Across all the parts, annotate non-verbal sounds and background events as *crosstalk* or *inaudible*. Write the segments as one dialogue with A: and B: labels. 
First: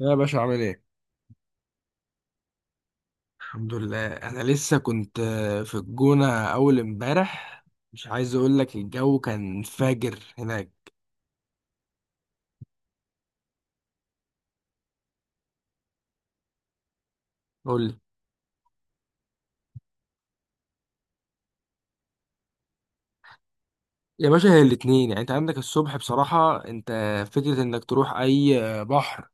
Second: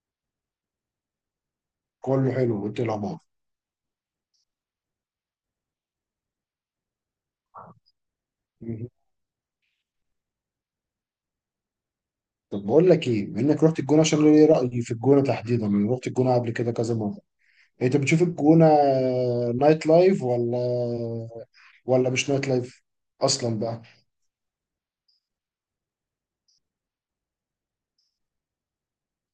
A: يا باشا عامل ايه؟
B: كله حلو وانت إيه الاخبار؟
A: الحمد لله انا لسه كنت في الجونة اول امبارح. مش عايز اقول لك
B: مهم.
A: الجو كان فاجر هناك.
B: طب بقول لك ايه، بما انك رحت الجونه. عشان ليه رايي في الجونه تحديدا، انا رحت الجونه قبل كده كذا مره.
A: قول
B: انت
A: لي.
B: بتشوف الجونه نايت لايف ولا مش نايت لايف اصلا بقى؟
A: يا باشا هي الاتنين يعني انت عندك الصبح بصراحة. انت فكرة انك تروح اي بحر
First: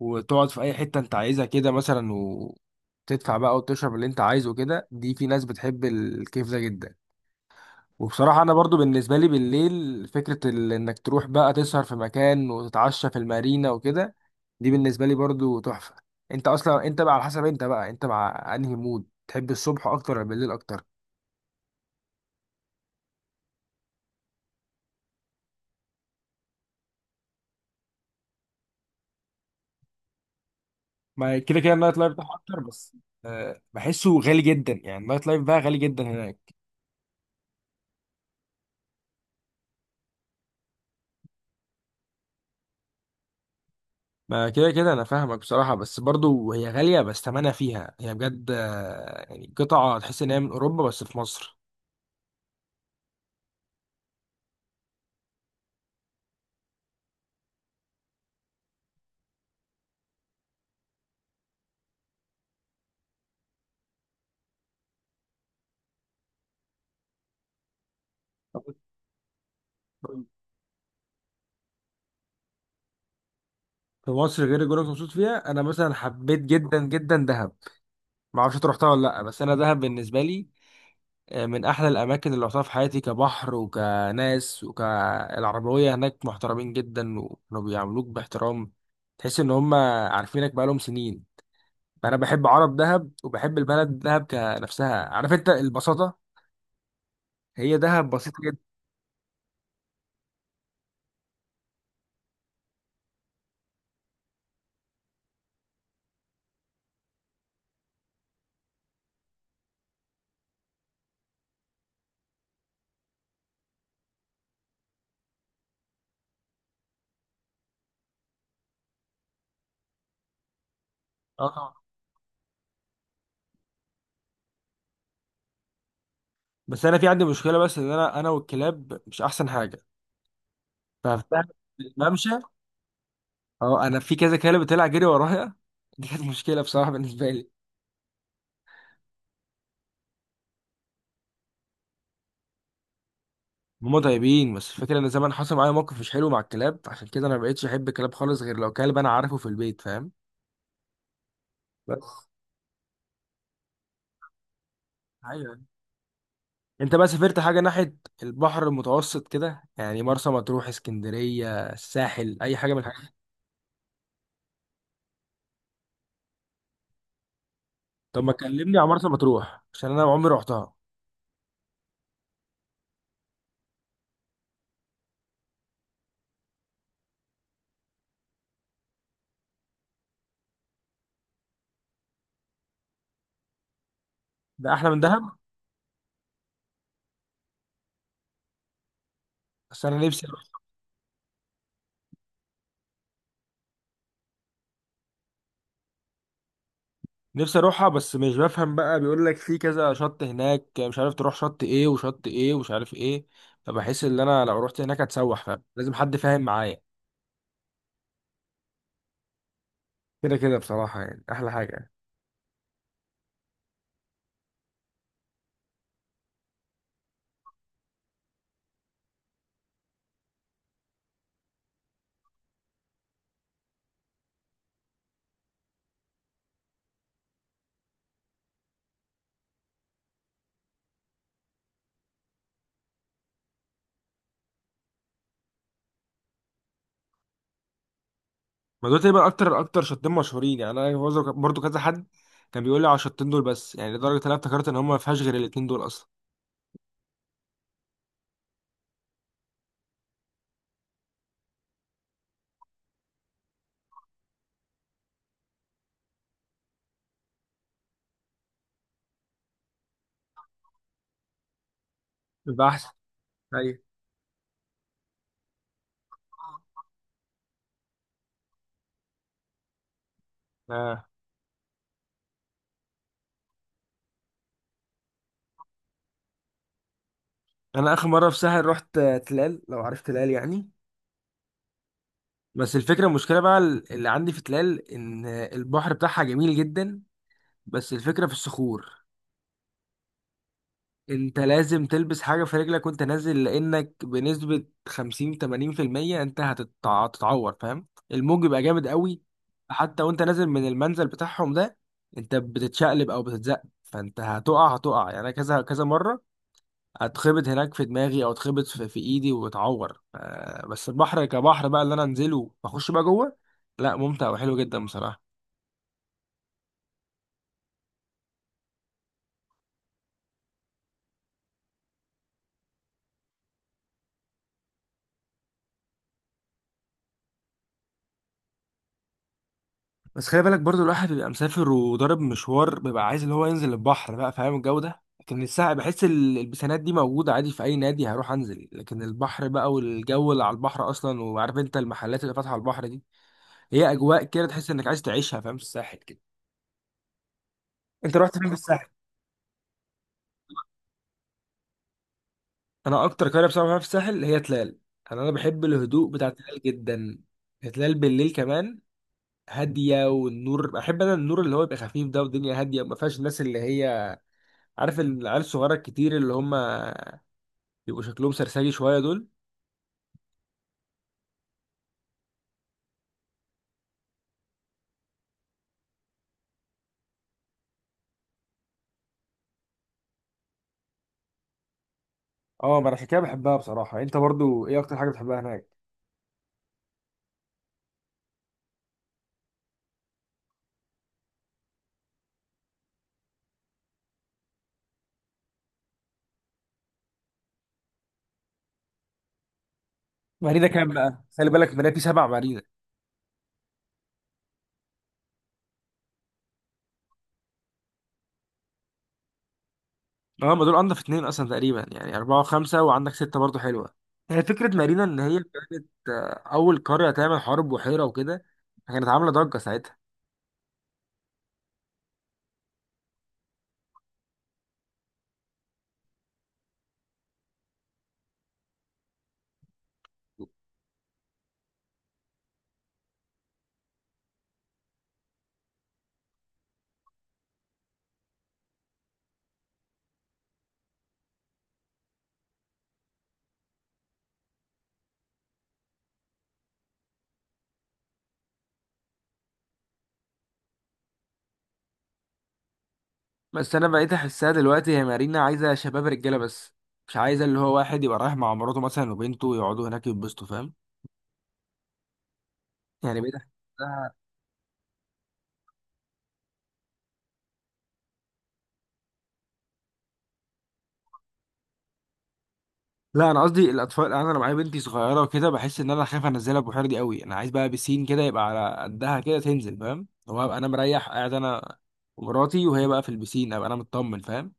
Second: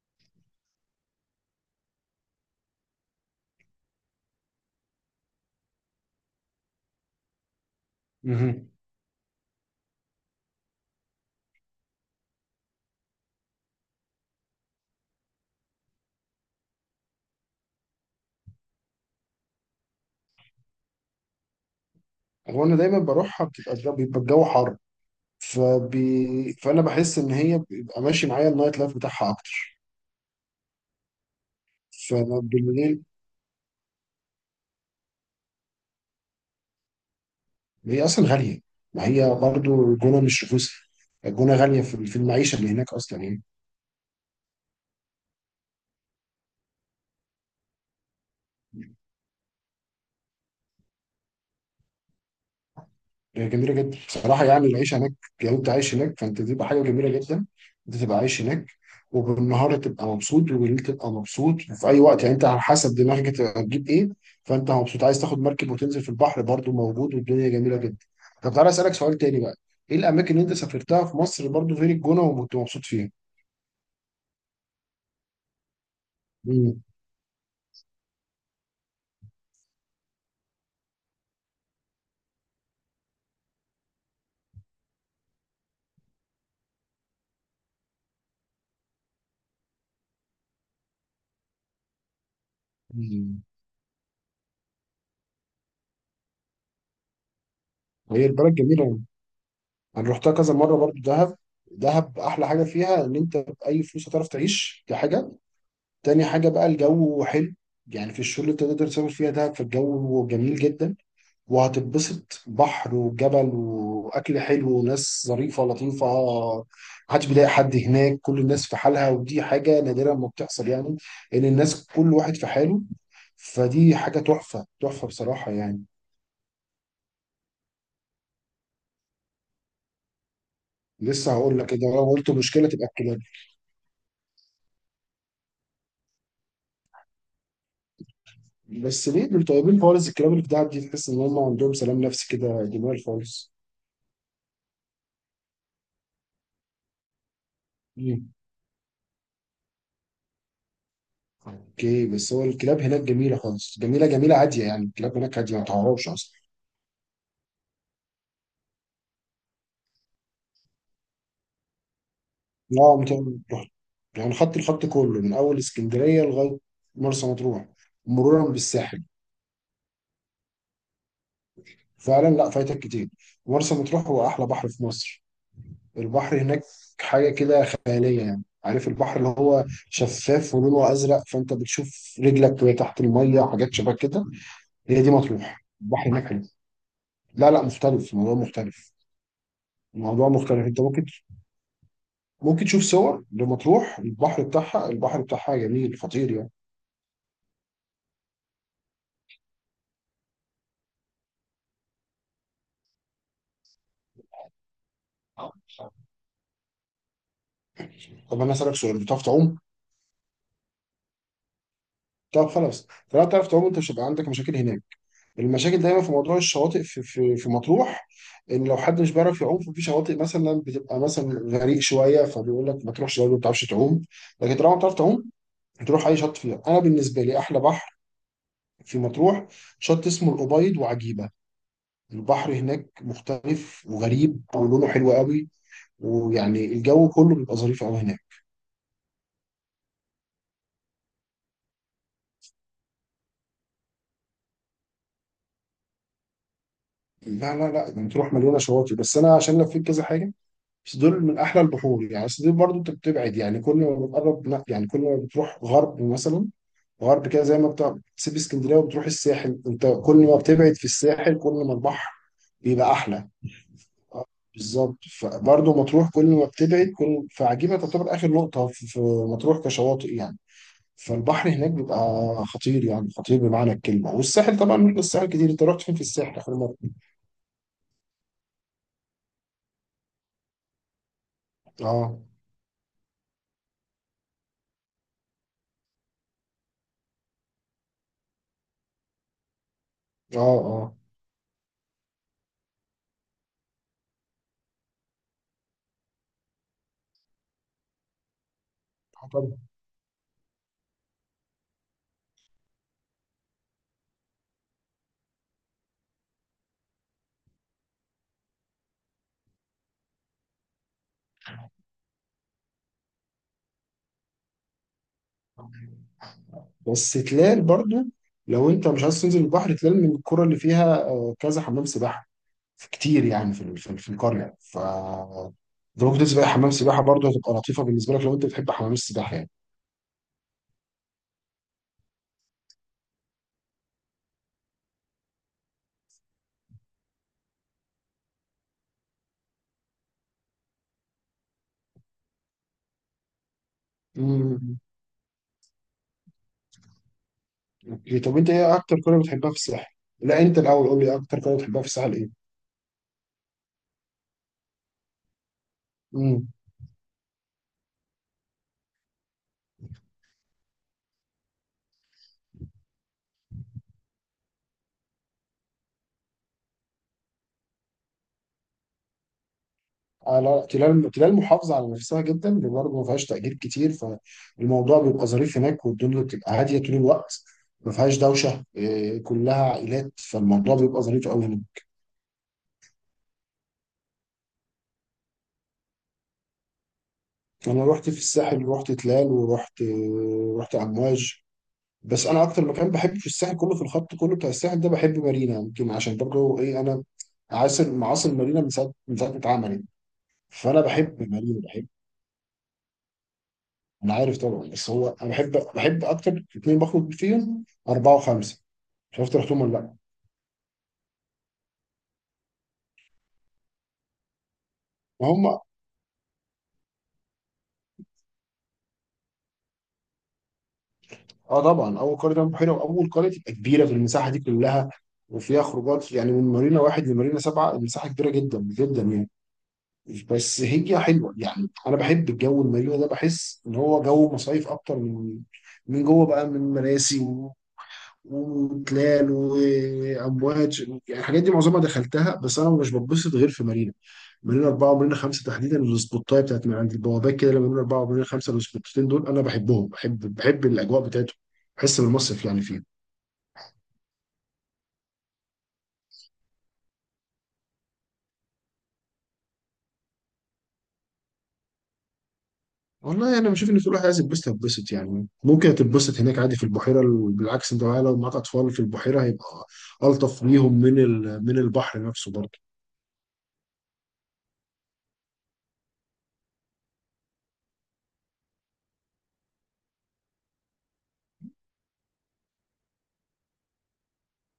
A: وتقعد في اي حتة انت عايزها كده مثلا وتدفع بقى وتشرب اللي انت عايزه كده، دي في ناس بتحب الكيف ده جدا. وبصراحة أنا
B: مهم.
A: برضو بالنسبة لي بالليل فكرة إنك تروح بقى تسهر في مكان وتتعشى في المارينا وكده، دي بالنسبه لي برضو تحفه. انت اصلا انت بقى على حسب، انت بقى انت مع انهي مود تحب، الصبح اكتر ولا بالليل اكتر؟
B: هو انا دايما بروحها بتبقى بيبقى الجو حر، فانا بحس ان هي بيبقى ماشي معايا النايت لايف بتاعها اكتر،
A: ما كده كده النايت لايف بتاعها اكتر، بس
B: فبالليل.
A: بحسه غالي جدا، يعني النايت لايف بقى غالي جدا هناك.
B: هي اصلا غاليه، ما هي برضو الجونه مش رخيصه. الجونه غاليه في المعيشه اللي هناك اصلا يعني.
A: ما كده كده انا فاهمك بصراحه، بس برضو هي غاليه بس ثمنها فيها، هي بجد يعني قطعه تحس ان هي من اوروبا بس في مصر.
B: هي جميله جدا بصراحه، يعني العيش هناك لو انت عايش هناك فانت تبقى حاجه جميله جدا. انت تبقى عايش هناك، وبالنهار تبقى مبسوط وبالليل تبقى مبسوط، وفي اي وقت يعني انت على حسب دماغك انت هتجيب ايه. فانت مبسوط عايز تاخد مركب وتنزل في البحر برضو موجود، والدنيا جميله جدا. طب تعالى اسالك سؤال تاني بقى، ايه الاماكن اللي انت سافرتها في مصر برضو غير الجونه وكنت مبسوط فيها؟
A: في مصر غير الجونه اللي مبسوط فيها، انا مثلا حبيت جدا
B: مم.
A: جدا دهب. ما اعرفش انت رحتها ولا لا، بس انا دهب بالنسبه لي من احلى الاماكن اللي رحتها في حياتي. كبحر وكناس وكالعربويه هناك محترمين جدا، وكانوا بيعاملوك باحترام. تحس ان هم عارفينك بقالهم سنين. فانا بحب عرب دهب
B: مم.
A: وبحب البلد دهب كنفسها، عارف انت البساطه، هي دهب
B: هي
A: بسيطه
B: البلد
A: جدا.
B: جميله، انا رحتها كذا مره برضو دهب. دهب احلى حاجه فيها ان انت باي فلوس هتعرف تعيش، دي حاجه. تاني حاجة بقى الجو حلو، يعني في الشغل اللي انت تقدر تسافر فيها ده، فالجو جميل جدا. وهتتبسط، بحر وجبل وأكل حلو وناس ظريفة لطيفة. محدش بيضايق حد هناك، كل الناس في حالها، ودي حاجة نادرة ما بتحصل يعني، إن
A: اه طبعاً.
B: الناس كل واحد في حاله. فدي حاجة تحفة تحفة بصراحة يعني.
A: بس انا في عندي مشكله، بس ان انا والكلاب مش احسن حاجه. ففي
B: لسه
A: دهب
B: هقول لك كده، لو
A: الممشى،
B: قلت مشكلة تبقى الكلاب.
A: اه انا في كذا كلب طلع جري ورايا *laughs* دي كانت مشكله بصراحه بالنسبه لي.
B: بس ليه دول طيبين خالص، الكلاب اللي في دهب دي تحس إن هم عندهم سلام نفسي كده جميل خالص.
A: هما طيبين، بس الفكرة ان زمان حصل معايا موقف مش حلو مع الكلاب، عشان كده انا ما بقتش احب الكلاب خالص، غير لو كلب انا عارفه في البيت، فاهم.
B: اوكي،
A: بس
B: بس هو الكلاب هناك جميله خالص، جميله جميله عاديه يعني، الكلاب هناك
A: ايوه،
B: عاديه ما تعرفش اصلا.
A: انت بقى سافرت حاجة ناحية البحر المتوسط كده، يعني مرسى مطروح، اسكندرية، الساحل، اي حاجة من
B: لا
A: الحاجات
B: مت-
A: دي؟
B: رحت، يعني خدت الخط كله من اول اسكندريه لغايه مرسى مطروح،
A: طب ما
B: مرورا
A: تكلمني عن
B: بالساحل.
A: مرسى مطروح عشان انا عمري رحتها.
B: فعلا لا، فايتك كتير. مرسى مطروح هو احلى بحر في مصر. البحر هناك حاجه كده خياليه، يعني عارف البحر اللي هو شفاف ولونه ازرق، فانت بتشوف رجلك وهي تحت الميه وحاجات شبه كده.
A: ده احلى من
B: هي دي
A: دهب؟
B: مطروح، البحر هناك حلو. لا لا، مختلف، الموضوع مختلف.
A: بس انا نفسي
B: الموضوع
A: اروح.
B: مختلف، انت ممكن تشوف صور لمطروح، البحر بتاعها، البحر بتاعها جميل خطير يعني.
A: نفسي اروحها، بس مش بفهم بقى، بيقول لك في كذا شط هناك، مش عارف تروح شط ايه وشط ايه ومش عارف ايه. فبحس ان انا لو رحت هناك هتسوح، فاهم، لازم حد فاهم معايا.
B: طب انا اسالك سؤال، بتعرف تعوم؟
A: كده كده بصراحة، يعني أحلى حاجة يعني.
B: طب خلاص، طالما بتعرف تعوم انت مش هيبقى عندك مشاكل هناك. المشاكل دايما في موضوع الشواطئ في مطروح، ان لو حد مش بيعرف يعوم ففي شواطئ مثلا بتبقى مثلا غريق شويه، فبيقول لك ما تروحش لو ما بتعرفش تعوم. لكن طالما بتعرف تعوم هتروح اي شط فيها. انا بالنسبه لي احلى بحر في مطروح شط اسمه الأبيض وعجيبه. البحر هناك مختلف وغريب ولونه حلو قوي، ويعني الجو كله بيبقى ظريف قوي هناك.
A: ما دول تقريبا اكتر اكتر شطين مشهورين، يعني انا برضه كذا حد كان بيقول لي على الشطين دول بس، يعني لدرجه ان انا افتكرت ان هم ما فيهاش غير الاتنين دول اصلا.
B: لا لا لا، يعني تروح مليانه شواطئ، بس انا عشان لفيت كذا حاجه بس، دول من احلى البحور يعني. بس دي برضه انت بتبعد، يعني كل ما بتقرب لا، يعني كل ما بتروح غرب مثلا، غرب كده زي ما بتاع بتسيب اسكندريه وبتروح الساحل، انت كل ما بتبعد في الساحل كل ما البحر
A: يبقى أحسن.
B: بيبقى احلى.
A: أيوة.
B: بالظبط، فبرضه مطروح كل ما بتبعد كل، فعجيبه تعتبر اخر نقطه في مطروح كشواطئ يعني.
A: آه.
B: فالبحر هناك بيبقى خطير، يعني خطير بمعنى الكلمة. والساحل طبعا رحنا الساحل كتير، انت رحت فين في الساحل آخر مرة؟
A: انا اخر مره في سهل رحت تلال، لو عرفت تلال يعني.
B: اه
A: بس الفكره المشكله بقى اللي عندي في تلال، ان البحر بتاعها جميل جدا، بس الفكره في الصخور.
B: اه اه.
A: انت لازم تلبس حاجة في رجلك وانت نازل، لانك بنسبة 50 80% انت هتتعور، فاهم. الموج بيبقى جامد قوي.
B: آه طبعا.
A: حتى وانت نازل من المنزل بتاعهم ده، انت بتتشقلب او بتتزق، فانت هتقع يعني. انا كذا كذا مرة اتخبط هناك في دماغي، او اتخبط في ايدي واتعور بس البحر كبحر بقى اللي انا انزله واخش بقى جوه، لا ممتع وحلو جدا بصراحة.
B: بس تلال برضو، لو انت مش عايز تنزل البحر، تلال من القرى اللي فيها كذا حمام سباحة كتير يعني، في في القرية، ف انت ممكن تنزل بقى حمام سباحة، برضو هتبقى لطيفة بالنسبة لك لو انت بتحب حمام السباحة يعني.
A: بس خلي بالك برضو، الواحد بيبقى مسافر وضارب مشوار، بيبقى عايز اللي هو ينزل البحر بقى فاهم، الجو ده. لكن الساعة بحس البسانات دي موجودة عادي في أي نادي هروح أنزل. لكن البحر بقى، والجو اللي على البحر أصلا، وعارف أنت المحلات اللي فاتحة على البحر دي، هي أجواء كده تحس
B: امم
A: إنك عايز تعيشها فاهم، في الساحل كده. أنت
B: اوكي،
A: رحت
B: طب
A: فين
B: انت
A: في
B: ايه
A: الساحل؟
B: اكتر قرية بتحبها في الساحل؟ لا، انت الاول قول لي اكتر قرية بتحبها في الساحل.
A: أنا أكتر قرية بصراحة بحبها في الساحل هي تلال. أنا بحب الهدوء بتاع
B: ايه؟
A: تلال جدا. تلال بالليل كمان هادية، والنور بحب أنا النور اللي هو يبقى خفيف ده، والدنيا هادية، ما فيهاش الناس اللي هي، عارف العيال الصغيرة الكتير اللي هم بيبقوا شكلهم سرسجي شوية دول.
B: على تلاقي المحافظه على نفسها جدا، اللي برضه ما فيهاش تأجير كتير، فالموضوع بيبقى ظريف هناك والدنيا بتبقى هاديه طول الوقت. ما فيهاش دوشه إيه، كلها عائلات، فالموضوع بيبقى ظريف قوي هناك.
A: اه ما انا عشان كده بحبها بصراحه. انت برضو ايه اكتر حاجه بتحبها هناك؟
B: انا رحت في الساحل، رحت تلال، ورحت امواج. بس انا اكتر مكان بحب في الساحل كله، في الخط كله بتاع الساحل ده، بحب مارينا، يمكن عشان برضه ايه، انا عاصر معاصر مارينا من ساعه ما اتعملت.
A: مارينا
B: فانا
A: كام بقى،
B: بحب
A: خلي
B: مارينا
A: بالك،
B: بحب.
A: مارينا في سبع مارينا.
B: انا عارف طبعا، بس هو انا بحب اكتر اتنين بخرج فيهم، 4 و5، مش عارف رحتهم ولا لا.
A: اه ما دول انضف اتنين اصلا تقريبا، يعني اربعة وخمسة، وعندك ستة برضو حلوة. هي فكرة مارينا ان هي
B: وهم
A: كانت اول قرية تعمل حرب بحيرة وكده، كانت عاملة ضجة ساعتها.
B: اه طبعا، اول قريه تعمل بحيره واول قريه تبقى كبيره في المساحه دي كلها، وفيها خروجات يعني، من مارينا 1 لمارينا سبعه، المساحه كبيره جدا جدا يعني. بس هي حلوه يعني، انا بحب الجو المارينا ده، بحس ان هو جو مصايف اكتر من جوه بقى، من مراسي وتلال وامواج. يعني الحاجات دي معظمها دخلتها، بس انا مش بتبسط غير في مارينا، مننا 4 ومننا 5 تحديدا. السبوتايه بتاعت من عند البوابات كده، لما مننا 4 ومننا 5 السبوتتين دول انا بحبهم، بحب الاجواء بتاعتهم، بحس بالمصيف يعني فيهم.
A: بس انا بقيت احسها دلوقتي هي مارينا عايزة شباب رجالة بس، مش عايزة اللي هو واحد يبقى رايح مع مراته مثلا وبنته يقعدوا هناك يتبسطوا، فاهم. يعني بقيت
B: والله انا بشوف ان في واحد
A: أحسها.
B: عايز يتبسط يتبسط، يعني ممكن تتبسط هناك عادي في البحيره. بالعكس، انت بقى لو معاك اطفال في البحيره هيبقى الطف ليهم من البحر نفسه برضه.
A: لا انا قصدي الاطفال، يعني انا لو معايا بنتي صغيره وكده، بحس ان انا خايف انزلها البحيره دي قوي. انا عايز بقى بسين كده يبقى على قدها كده تنزل، فاهم، هو ابقى انا مريح قاعد انا ومراتي، وهي بقى في البسين ابقى انا مطمن، فاهم.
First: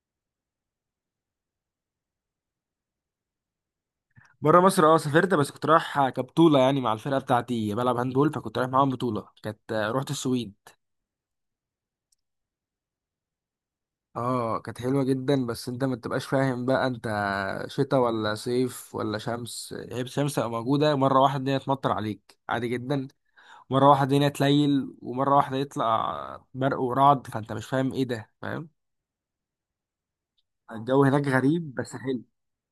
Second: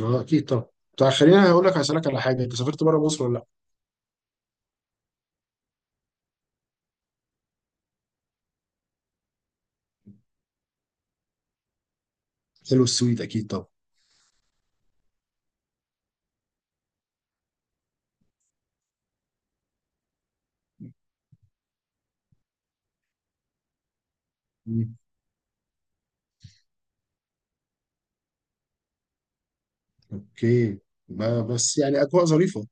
B: اه اكيد طبعا. طب خليني هقول لك، هسالك على حاجه، انت سافرت بره مصر ولا لا؟
A: بره مصر اه سافرت، بس كنت رايح كبطوله يعني مع الفرقه بتاعتي بلعب هاندبول، فكنت رايح معاهم بطوله، كانت رحت السويد.
B: حلو، السويد اكيد طبعا.
A: اه كانت حلوه جدا، بس انت ما تبقاش فاهم بقى انت شتاء ولا صيف ولا شمس. هي الشمس تبقى موجوده، مره واحده الدنيا تمطر عليك عادي جدا، مرة واحدة الدنيا تليل،
B: مم.
A: ومرة واحدة يطلع برق ورعد، فانت مش فاهم ايه ده، فاهم.
B: اوكي.
A: الجو هناك غريب
B: بس
A: بس
B: يعني
A: حلو.
B: اجواء ظريفه،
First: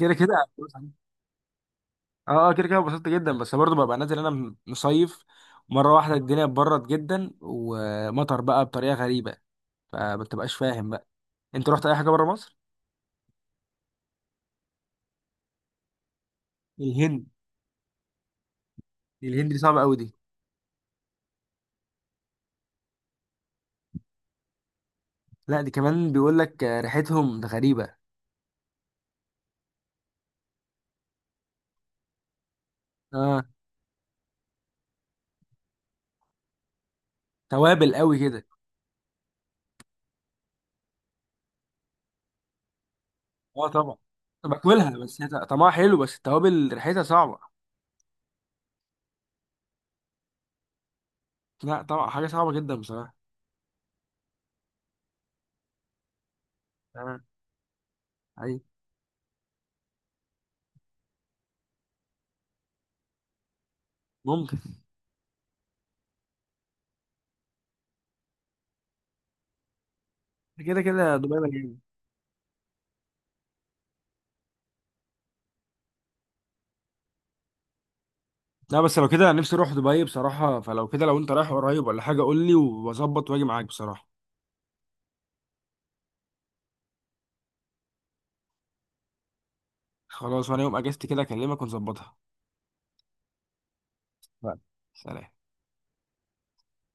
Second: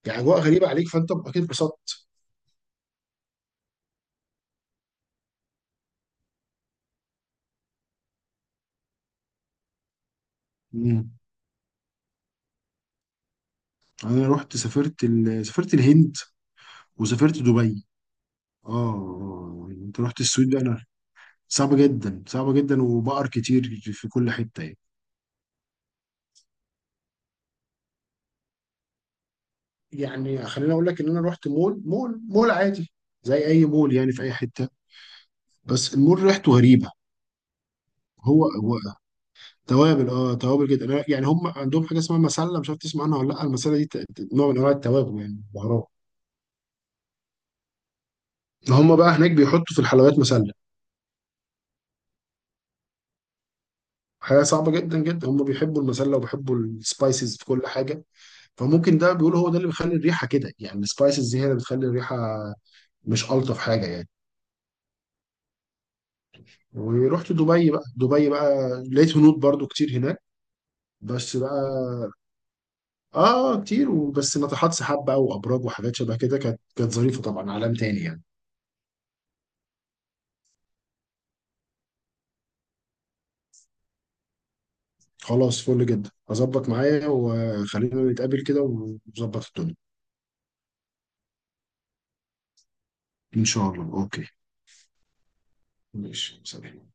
A: كده
B: يعني
A: كده.
B: اجواء غريبه عليك، فانت اكيد اتبسطت.
A: اه اه كده كده اتبسطت جدا، بس برضه ببقى نازل انا مصيف. مرة واحدة الدنيا اتبرد جدا ومطر بقى بطريقة غريبة، فما بتبقاش فاهم بقى. انت رحت اي حاجة بره مصر؟
B: انا رحت، سافرت سافرت الهند
A: الهند.
B: وسافرت دبي. اه
A: الهند دي
B: آه.
A: صعبة قوي
B: انت
A: دي.
B: رحت السويد بقى، انا صعبة جدا، صعبة جدا، وبقر كتير في كل حتة يعني.
A: لا دي كمان بيقول لك ريحتهم ده غريبة.
B: يعني خليني اقول لك ان انا رحت مول مول مول عادي،
A: اه.
B: زي اي مول يعني في اي حتة، بس المول ريحته غريبة.
A: توابل قوي
B: هو
A: كده.
B: هو، توابل، اه توابل جدا. يعني هم عندهم حاجة اسمها مسلة، مش عارف تسمع عنها ولا لا.
A: اه
B: المسلة دي
A: طبعا
B: نوع من انواع
A: باكلها،
B: التوابل
A: بس هي
B: يعني،
A: طعمها
B: بهارات.
A: حلو، بس التوابل ريحتها صعبة.
B: هم بقى هناك بيحطوا في الحلويات مسلة،
A: لا طبعا حاجة صعبة جدا بصراحة.
B: حاجة صعبة جدا جدا. هم بيحبوا المسلة وبيحبوا
A: آه.
B: السبايسز في كل حاجة،
A: أي.
B: فممكن ده بيقول، هو ده اللي بيخلي الريحه كده يعني، السبايسز دي هي اللي بتخلي الريحه مش الطف حاجه يعني.
A: ممكن.
B: ورحت دبي بقى، دبي بقى لقيت هنود برضو كتير هناك.
A: *laughs* كده كده
B: بس
A: دبي مليانة.
B: بقى اه آه، كتير، وبس ناطحات سحاب بقى وابراج وحاجات شبه كده، كانت ظريفه طبعا، عالم تاني يعني.
A: لا بس لو كده نفسي أروح دبي بصراحة، فلو كده لو أنت رايح قريب ولا حاجة قول لي، وأظبط وأجي معاك بصراحة.
B: خلاص، فل جدا، اظبط معايا وخلينا نتقابل كده ونظبط الدنيا.
A: خلاص وأنا يوم أجازتي كده أكلمك ونظبطها.
B: ان شاء الله، اوكي.
A: لا، سلام
B: ماشي سلام.